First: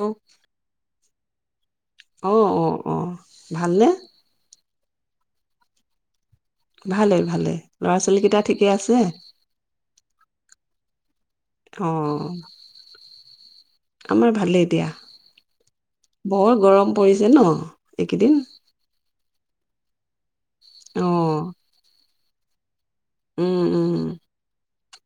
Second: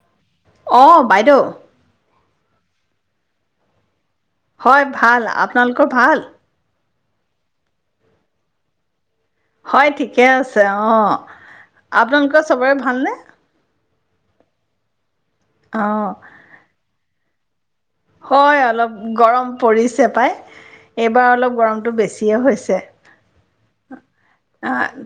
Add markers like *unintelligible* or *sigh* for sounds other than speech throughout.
অ', অ' বাইদেউ। অ', অ', অ', ভালনে? হয় ভাল, আপোনালোকৰ ভাল। ভালে ভালে ল'ৰা ছোৱালী গিতা ঠিকে আছে। হয় ঠিকে আছে অ' অ', আপোনালোকৰ চবৰে ভালনে? আমাৰ ভালেই দিয়া। অঁ বৰ গৰম পৰিছে ন। এইকেইদিন হয় অলপ গৰম পৰিছ চেপাই এইবাৰ অ', অলপ গৰমটো বেছি। তিয় হৈছে। উম, উম। অ'।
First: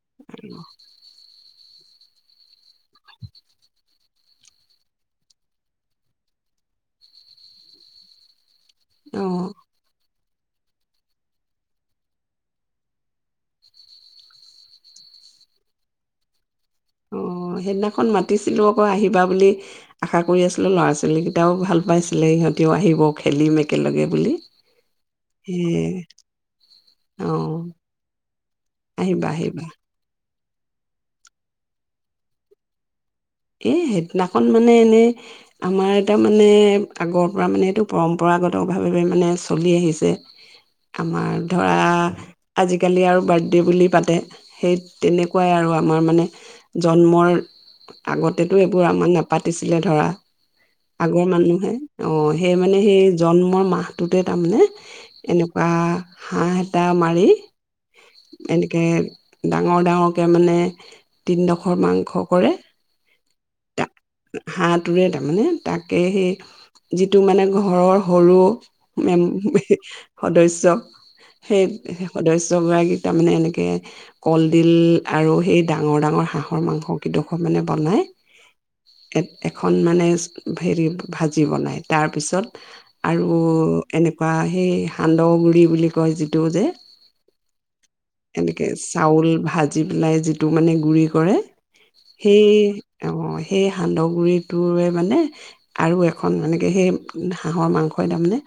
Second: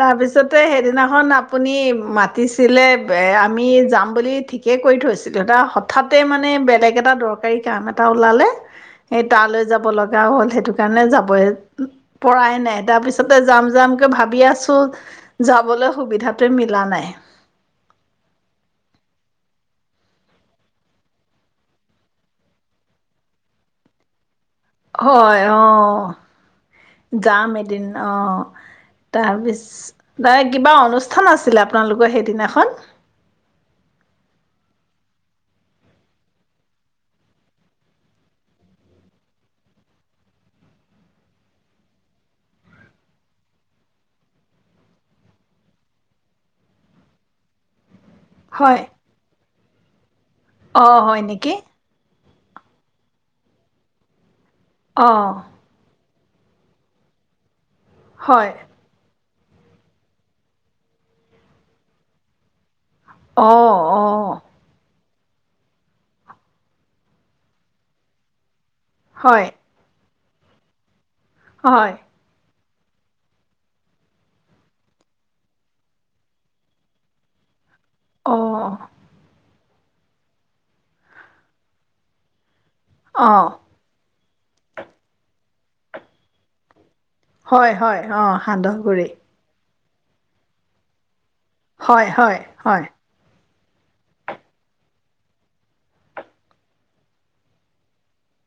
তাৰপিছতে হেইদিনাখন আপ আপুনি মাতিছিলে এয়া আমি যাম বুলি ঠিকেই কৰি থৈছিলো এয়া হঠাতে মানে বেলেগ এটা দৰকাৰী কাম এটা ওলালে। এ অ', তালৈ যাব লগ যাৱ হ'ল হেটো কাৰণে যাবই পৰাই নাই তাৰ পিছত যাম, যাম কে ভাবি আছো যাবলৈ সুবিধা অ', সেইদিনাখন মাতিছিলো আকৌ আহিবা বুলি। আশা কৰি আছিলোঁ ল'ৰা-ছোৱালীগিটাও ভাল পাইছিলে সিহঁতেও আহিব খেলিম একেলগে বুলি। হয় এ অ', যাম অ', এদিন অ', আহিবা আহিবা তাৰপিছ দা কিবা অনুষ্ঠান আছিলে আপোনালোকৰ হেদিনাখন? এই হেদিনাখন মানে এনেই আমাৰ তামানে আগৰ পৰা মানে এইটো পৰম্পৰাগতভাৱে মানে চলি আহিছে আমাৰ ধৰা আজিকালি আৰু বাৰ্থডে বুলি পাতে, সেই তেনেকুৱাই আৰু আমাৰ মানে জন্মৰ আগতেতো হয় এইবোৰ আমাৰ নাপাত তিছিলে ধৰা অ', হয় আগৰ নেকি মানুহে অই' এই মানে সেই জন্মৰ মাহটোতে তাৰমানে, অ', এনেকুৱা হাঁহ এটা মাৰি হয় এনেকে ডাঙৰ ডাঙৰকে মানে তিনিডোখৰ মাংস কৰে অ' অ' মানে তাকে সেই যিটো মানে ঘৰৰ সৰু মেম হয় *unintelligible* সদস্য সেই হয় সে সদস্য জগৰাকী তাৰমানে এনেকে কলডিল আৰু সেই ডাঙৰ ডাঙৰ হাঁহৰ মাংস কেইডোখৰ মানে বনায়। অহ' এখন মানে হেৰি ভাজি বনায়। তাৰপিছত আৰু অঁ এনে বা সেই সান্দহ গুড়ি বুলি কয় যিটো যে হয়, হয়, অ' সান্দহ গুড়ি। যি বিলাকে যিটো মানে গুড়ি কৰে। হয়, হয়, সেই হয়। অ সেই সান্দহ গুড়ি টোৱে মানে আৰু এখন এনেকে সেই হাঁহৰ মাংসই তাৰমানে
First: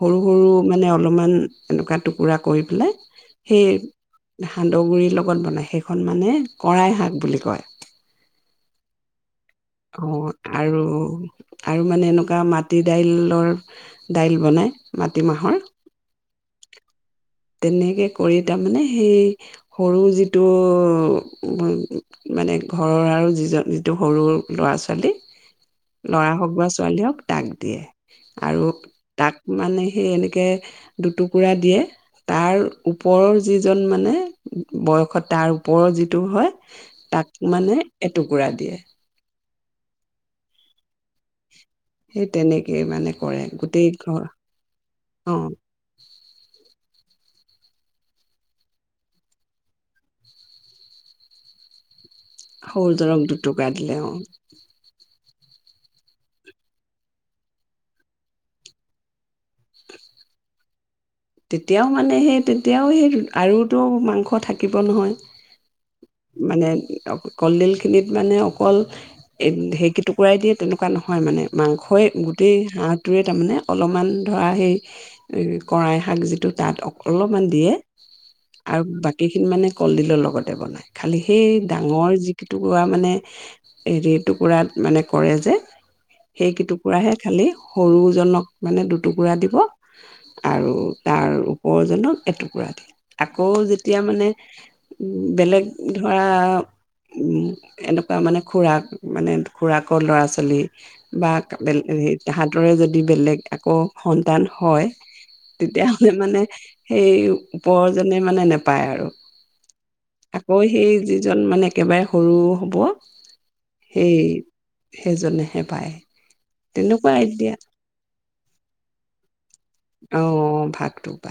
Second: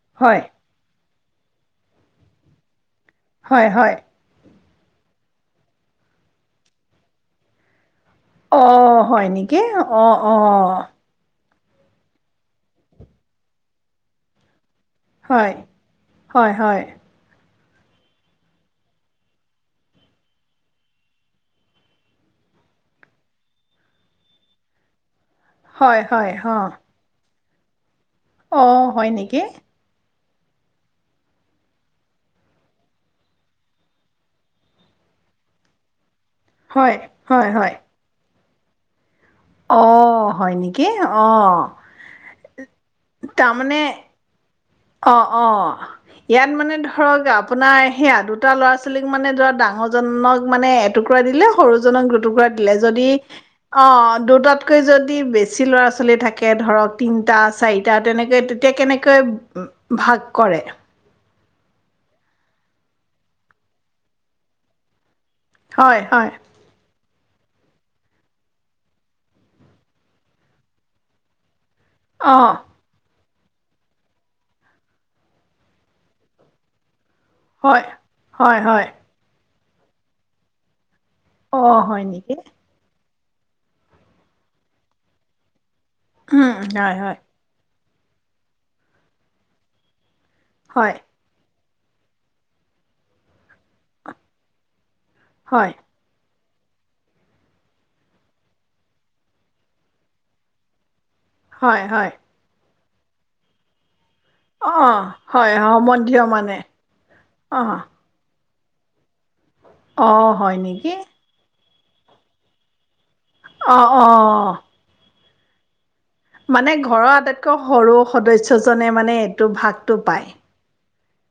সৰু হয় সৰু মানে অলপমান এনেকুৱা টুকুৰা কৰি পেলাই সেই হয় হয় সান্দহগুৰিৰ লগত বনায়, সেইখন মানে কৰাই শাক বুলি কয়। অ' হয় নেকি? কি অ আৰু অ' আৰু মানে এনেকুৱা মাটি দাই-লৰ দাইল বনাই। হয় মাটিমাহৰ হয় হয়। তেনেকে কৰি তাৰমানে সেই সৰু যিটো-মানে ঘৰৰ আৰু যিজন যিটো সৰু ল'ৰা ছোৱালী হয় ল'ৰা হয় হওক বা হ' ছোৱালী হওক তাক দিয়ে। আৰু, তাক নেকি মানে, সেই এনে কে, দুটুকুৰা দিয়ে। তাৰ ওপৰৰ যিজন, মানে বয়সত, তাৰ ওপৰৰ যি এইটোও হয়, তাক মানে, এইটো টুকুৰা দিয়ে। অ', হয় নেকি? অ'। তেনে কে, মানে, কৰে গোটেই ঘৰ অ', অ', ইয়াত মানে ধৰক আপু আপোনাৰ সেয়া দুটা ল'ৰা-ছোৱালীক, মানে, য'ৰা ডাঙৰজনক, মানে, এটুকুৰা দিলে, সৰুজনক দুটুকুৰা দিলে। যদি, সৰুজনক দুটুকুৰা দিলে অ', দুটাতকৈ যদি বেছি বেছি ল'ৰা-ছোৱালী থাকে, ধৰক, তিনটা, চাৰিটা তেনেকে। তেতিয়া কেনেকৈ ভাগ কৰে। তেতিয়াও, মানে, সেই তেতিয়াও সেই আৰুতো মাংস থাকিব নহয়। হয়, হয়। মানে, অ কলডিলখিনিত, মানে, অকল সেইকেইটুকুৰাই দিয়ে, তেনেকুৱা নহয় মানে মাংসই, অ', গোটেই হাঁহটোৱেই তাৰ মানে, অলপমান ধৰা সেই কৰাই শাক যিটো তাত অলপমান দিয়ে। হয়, হয়, আৰু হয়। বাকী খিনি মানে কলডিলৰ লগতে বনায়। খালি সেই অ', হয় ডাঙৰ নেকি? যিকিটুকুৰা, মানে হেৰি টুকুৰাত, মানে, কৰে যে উম, হয়, সেইকেইটুকুৰাহে হয়, খালি সৰুজনক, মানে, দুটুকুৰা দিব। আৰু হয়, আৰু ওপৰজনক এটুকুৰা দি, আকৌ যেতিয়া, মানে বেলেগ হয়, ধৰা উম, এনেকুৱা, মানে, খুৰাক, মানে, খুৰাকৰ ল'ৰা-ছোৱালী হয়, হয়। *unintelligible* সাঁতুৰে যদি বেলেগ আকৌ সন্তান হয়। অ', হয় তেতিয়াহ'লে, সম্বন্ধীয় মানে, সেই অ', ওপৰজনে, মানে, নে পায় আৰু অ', হয় আকৌ, নেকি? সেই যিজন মানেক একেবাৰে সৰু হ'ব। অহ্ অহ্। এ পায়। মানে ঘৰৰ তেনেকুৱা এতিয়া আটাইতকৈ সৰু সদস্যজনে মানে এইটো ভাগটো পায়। *unintelligible* ভাগটো। পায়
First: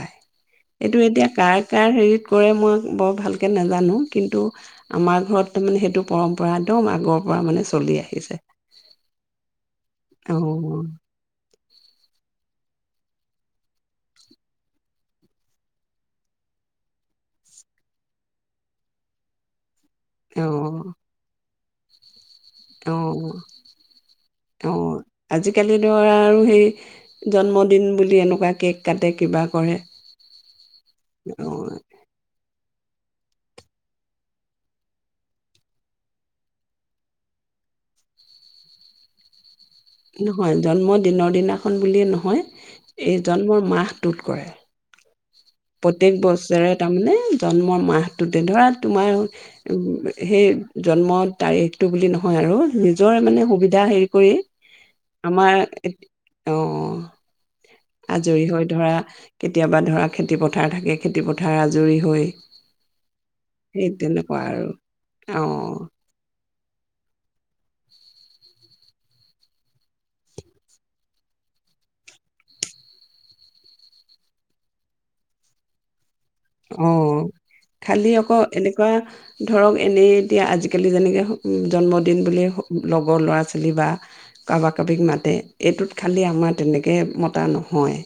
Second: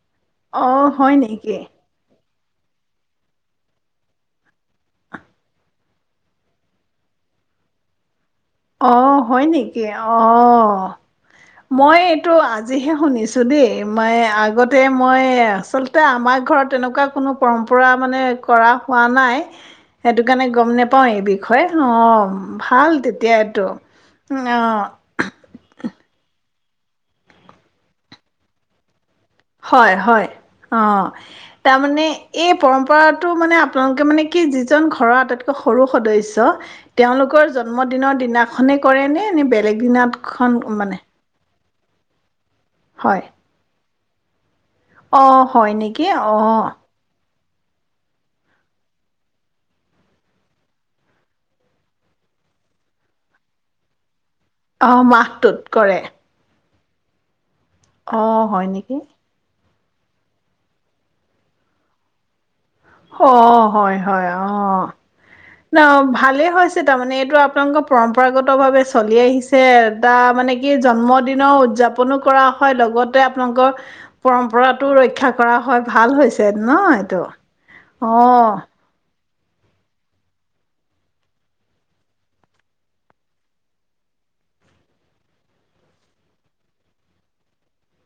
অ', এইটো হয় এতিয়া নেকি? কাৰ কাৰ হেৰিত কৰে, মই বৰ ভালকৈ নাজানো। কিন্তু, আমাৰ ঘৰত তাৰমানে, সেইটো পৰম্পৰাটো ম আগৰ পৰা মানে চলি আহিছে। অ', হয় নেকি? অ' মই এইটো আজিহে শুনিছোঁ দেই। মই আগতে, মই আচলতে আমাৰ ঘৰত তেনেকুৱা কোনো পৰম্পৰা মানে কৰা হোৱা নাই সেইটো অ কাৰণে গম নেপাওঁ এই বি ষয়, অ' ভাল অ তেত অ', আজিকালি ধৰা আৰু সেই জন্মদিন বুলি এনেকুৱা কেক কাট হয়, হয়। অ', অ তাৰ মানে এই পৰম্প পৰাটো মানে আপোনালোকে মানে কি, যিজন ঘৰৰ আটাইতকৈ সৰু সদস্য, তেওঁলোকৰ জন্মদিনৰ দিনাখনে কৰেনে নে বেল লেগ দিনাতখন মানে খন বুলিয়েই নহয় এই হয় জন্মৰ মাহ তুট কৰে। অ', হয় নেকি। প্ৰত্যেক বছৰে অ'। তাৰমানে জন্মৰ মাহটোতে ধৰা। তোমাৰ‌ উম, সেই জন্মৰ তাৰিখটো বুলি নহয় আৰু নিজৰে মানে সুবিধা হেৰি কৰি অহ্, মাহটোত কৰে। উহ্। আজৰি অ', হয় হৈ ধৰা। নেকি কেতি কেতিয়াবা। ধৰাক খেতিপথাৰ থাকে। খেতিপথাৰ আজৰি হৈ অ', সেই হয় হয়, তেনেকুৱা আৰু অহ্, অ ন ভালেই হৈ তাৰমানানে, এইটো আপোনালোকৰ পৰম্পৰাগত ভাৱে চলি আহিছে। এটা মানে কি জন্মদিন‌ও উদ্‌যাপন কৰা হয় লগতে আপোনালোকৰ পৰম্পৰাতটো ৰক্ষা কৰা হয়। ভাল হৈ ছে ন ইটো। খালী আকৌ এনেকুৱা ধৰক, এনেই এতিয়া আজিকালি, যেনেকে জন্মদিন বুলি লগৰ ল'ৰা-ছোৱালী বা কাৰোবাক-কাৰোবীক মাতে। এইটোত খালি আমাৰ তেনেকে মতা নহয়।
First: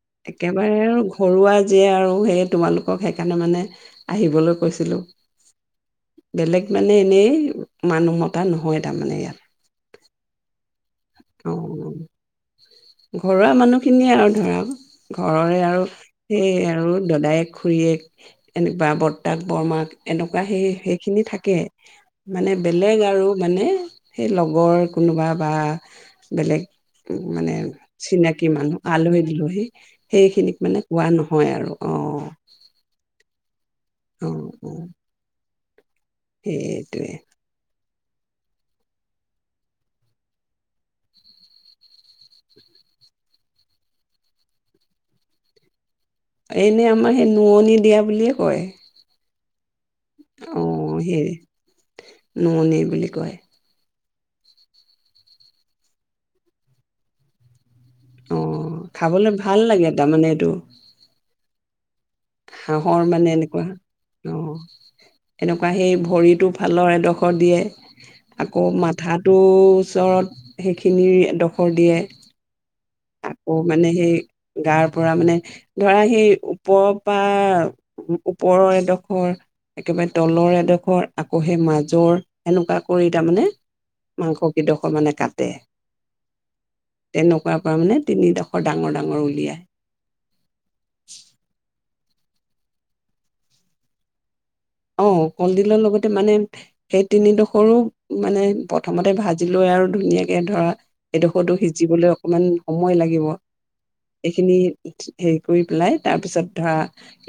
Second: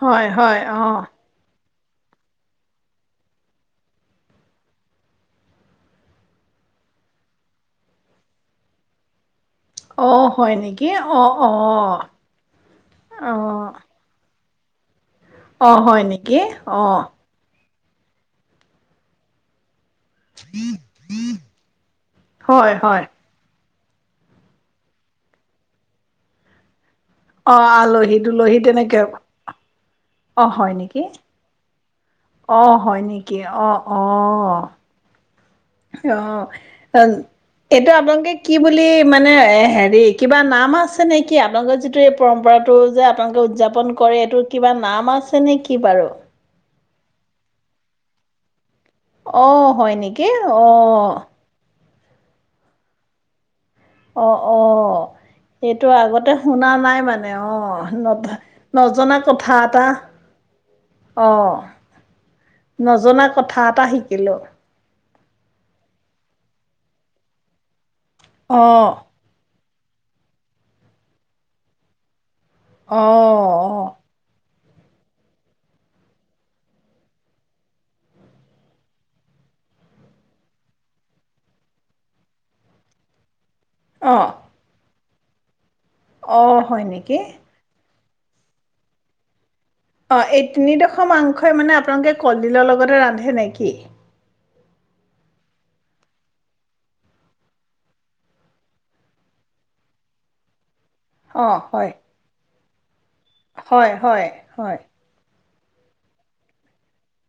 হয় হয় একেবাৰে অ আৰু ঘৰুৱা যিয়ে আৰু সেই, তোমালোকক সেইকাৰণেই, মানে, আহিবলৈ কৈছিলোঁ। বেলেগ, মানে, এনেই মানুহ মতা নহয়। তাৰ মানে, ইয়াত অ' হয় নেকি? এ, অ', অ', ঘৰুৱা অহ মানুহখিনিয়ে *inaudible* ঘৰৰে, আৰু সেই, অ আৰু দদাই খুৰীয়েক, এনেকুৱা বৰতা, বৰমাক। এনেকুৱা, সেই, সেইখিনি থাকে মানে, হয় হয় বেলেগ আৰু, মানে সেই লগৰ, কোনোবা বা বেলেগ মানে, অ আলহী চিনাকি দুলহী মানুহ তেনেকে আলহী-দুলহী, অ সেইখিনিক হয় মানে, নেকি কোৱা নহয় আৰু। অ অ', হয় নেকি? অ'। অ', অ'। সেইটোৱে অ', এইটো আপোনালোকে কি বুলি, মানে এ, হেৰি, কিবা নাম আছে নে কি? আপোনালোকৰ যিটো এই পৰম্পৰাটো যে আপোনালোকে উদযাপন কৰে এইটোৰ কিবা নাম আছে নেকি বাৰু? এনেই, আমাৰ সেই নোৱনি দিয়া বুলিয়েই কয়। অ', হয় নেকি, অ'। নোৱনী বুলি কয়। অ অ সেইটো আগতে শুনা নাই মানে অ ন অ নজনা খাবলৈ কথা ভাল এটা লাগে তাৰমানে এইটো অ হাঁহৰ নজনা মানে কথা এনেকুৱা এটা শিকিলোঁ আহ এনেকুৱা সেই ভৰিতটো ভালৰ এডোখৰ দিয়ে অ আকৌ মাথাাটো ওচৰত সেইখিনিৰ এডোখৰ দিয়ে। অ আকৌ মানে সেই গাৰ পৰা মানে ধৰা সেই ওপৰৰ পৰা, ওপৰৰ এডোখৰ, একেবাৰে তলৰ এডোখৰ আকৌ সেই মাজৰ সেনেকুৱা কৰি তাৰমানে অ অ মাংস কিডোখৰ মানে তাতে অ', হয় নেকি? মানে তিনিডোখৰ ডাঙৰ ডাঙৰ উলিয়াই। অ', এই তিনি ডোখৰ মাংশই মানে আপোনালোকে- কলডিলৰ লগতে ৰান্ধে নেকি? অ কলডিলৰ লগতে মানে সেই তিনিডোখৰো মানে প্ৰথমতে ভাজি লৈ আৰু ধুনীয়াকে ধৰা অ এডোখৰটো হয় সিজিবলে অকমান সময় লাগে। দিব, হয় হয় এইখিনি হয় হে ধুই পেলাই, তাৰপিছত ধৰা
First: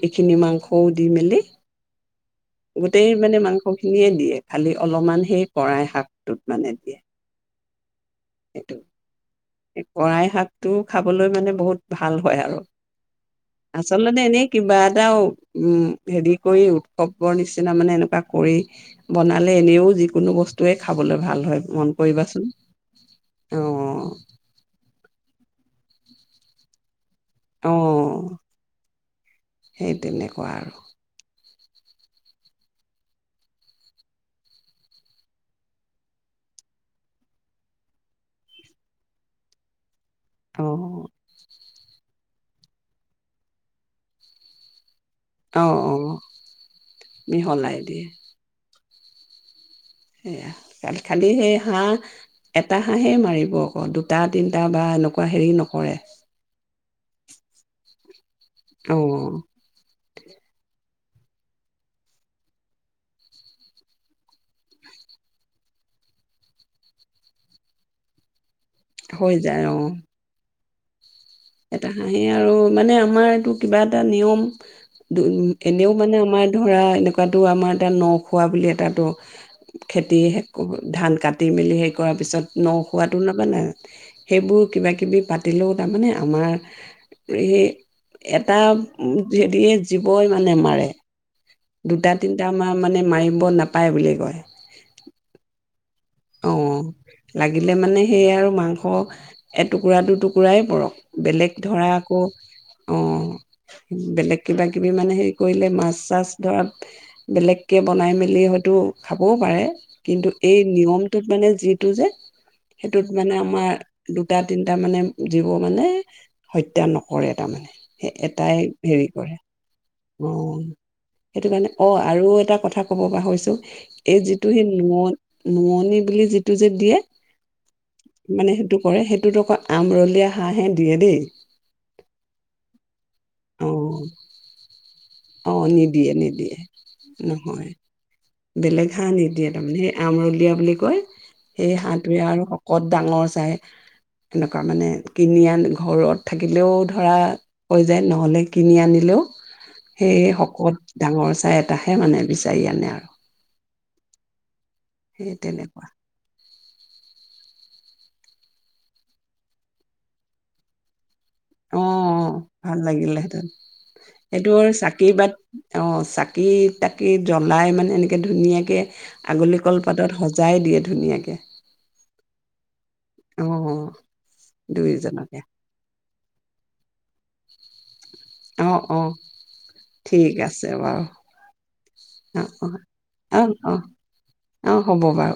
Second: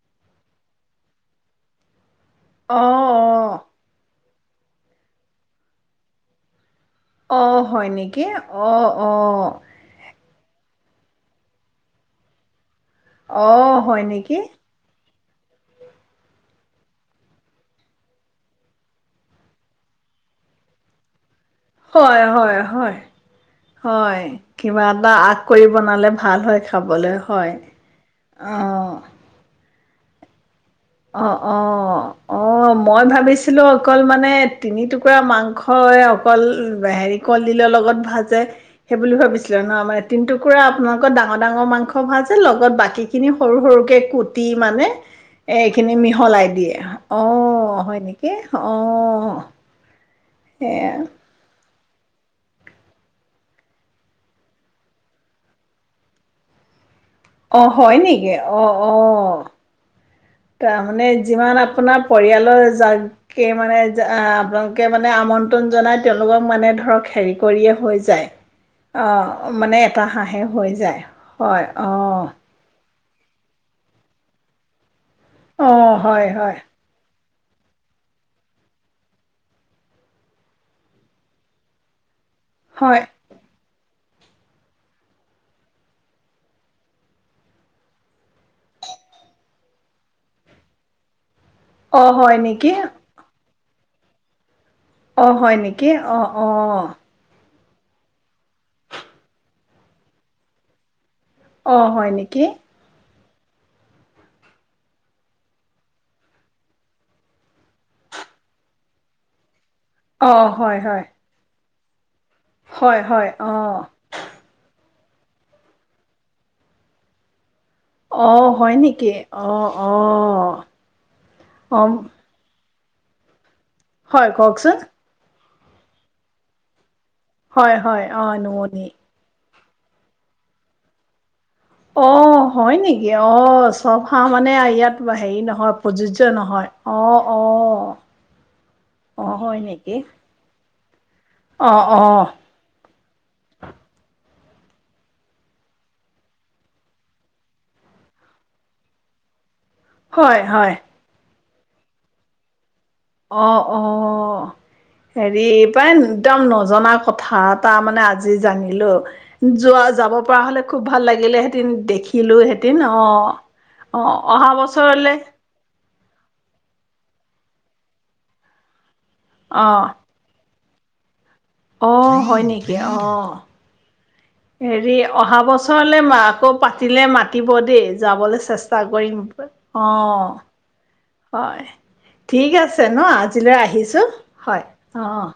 এইখিনি মাংসও দি মেলি অ গোটেই মানে মাংস খিনিয়ে দিয়ে। খালি অলপমান সেই কৰাই শাকটোত মানে দি অ হয় নি কি অঁ অঁ কৰাই শাকটো খাবলৈ মানে বহুত ভাল হয় আৰু। অ হয় আচলতে নেকি এনেই কিবা এটাও উম হেৰি কৰি উৎসৱবৰ নিচিনা মানে এনেকুৱা কৰি বনালে এনেও যিকোনো বস্তুৱয়ে খাবলৈ ভাল হয় মন হয় কৰিবাচোন, হয় হয় অ। হয় কিবা এটা আগ কৰি বনালে ভাল হয় খাবলৈ। হয় অ অঁ সেই তেনেকুৱা আৰু। অ। অ অ মই ভাবিছিলোঁ অকল মানে তিনি টুকুৰা মাংস অকল হেৰি কলডিলৰ লগত ভাজে সেইব ভাবিছিলে নহ মাৰ তিনি টুকুৰা অ আপোনালোকৰ ডাঙৰ ডাঙৰ মাংস ভাজ- লগত বাকী খিনি সৰু সৰুকে কুটি মানে এ অ অ এইখিনি মিহলাই দিয়ে মিহলাই অ', হয় দিয়ে নেকি অ'। সেয়া তাত খালি সেই হাঁহ এটা হাঁহেই মাৰিব আকৌ দুটা তিনিটা বা এনেকুৱা হেৰি নকৰে। অ', হয় নেকি? অ', অ'। মানে যিমান আপোনাৰ পৰিয়ালৰ যাকে মানে আপোনালোকে মানে আমন্ত্ৰণ জনাই তেওঁলোকক মানে ধৰক হেৰি কৰিয়ে হৈ যায হৈ অ', যায় মানে এটা হাঁহে হৈ যায়। হয় এটা হাঁহি অ' আৰু মানে আমাৰ এইটো কিবা এটা নিয়ম দুম অ' এনেও মানে হয় আমাৰ হয় ধৰা এনেক কুকাটো আমাৰ এটা ন' খোৱা বুলি এ তাতো খেতি ধান কাটি মেলি সেই কৰাৰ পিছত ন' হয় খোৱাতো নাপালা। সেইবোৰ কিবা কিবি পাতিলেও তাৰমানে আমাৰ সেই এটা হেৰি জীৱই মানে মাৰে অ' দুটা হয় তিনিটা নেকি? মান মানে মাৰিব নাপাই। নাপায় বুলি কয়। অ', হয় নেক কি অ' অ' লাগিলে মানে সেয়া আৰু মাংস এটুকুৰা দুটুকুৰাই পৰক বেলেগ ধৰা অ' হয় আকৌ নেকি? অ' বেলেগ কিবা কিবি মানে হেৰি কৰিলে মাছ চাছ ধৰা বেলেগকে বনাই মেলি হয়তো খাবও পাৰে, কিন্তু অ এই হয় হয়, নিয়মটোত মানে যিটো যে, হয় সেইটোত হয় মানে আমাৰ অ' দুটা তিনিটা মানে, জীব মানে হত্যা নকৰে তাৰমানে, অ' এটাই হয় হেৰি নেকি? কৰে অ' অ সেইটো কাৰণে অ আৰু এটা কথা, ক'ব পাহৰিছো, এই হয় যিটো সি কওকচোন ন নুৱনি, বুলি যিটো যে দিয়ে, হয় হয় অ মানে সেইটো নুৱনি, কৰে সেইটোত আকৌ আমৰলীয়া হাঁহহে দিয়ে দেই, অ' হয় নেকি অ চব হাহঁ মানে ইয়াত, হেৰি অ নহয় নিদিয়ে প্ৰযোজ্য় নিদিয়ে নহয় অ নহয় অ' বেলেগ হাঁহ অ' নিদিয়ে হয় তাৰমানে সেই নেকি? আমৰলীয়া বুলি কয় সেই অ' হাঁহটোৱে অ' আৰু শকত ডাঙৰ চাই এনেকুৱা মানে কিনি আনি ঘৰত থাকিলেও ধৰা হৈ যায় নহ'লে কিনি আনিলেও সেয়ে হয় হয় শকত ডাঙৰ চাই এটাহে মানে বিচাৰি আনে আৰু। অ', অ'। সেই হেৰি এই তেনেকুৱা পায় একদম নজনা কথা এটা মানে আজি জানিলোঁ যোৱা যাব পৰা হ'লে খুব ভাল লাগিল লাগিলে হেতেঁন অ দেখিলো হেতেঁন ভাল অ', লাগিলেহেঁতেন আহ, সেইটো অহা চাকি বছৰলে বাট অ চাকি তাকি জ্বলাই মানে এনেকে ধুনীয়াকে আগুলি অ', কলপাতত সজাই দিয়ে। ধুনীয়াকে। অ', হয় নেক অ', হেৰি দুয়োজনকে অহা বছৰলৈ আকৌ পাতিলে মাতিব দেই যাবলৈ অ চেষ্টা অ কৰিম ঠিক অ', আছে বাৰু হয় অ ঠিক অ আছে ন' অ আজিলৈ অ আহিছো হয় অ'।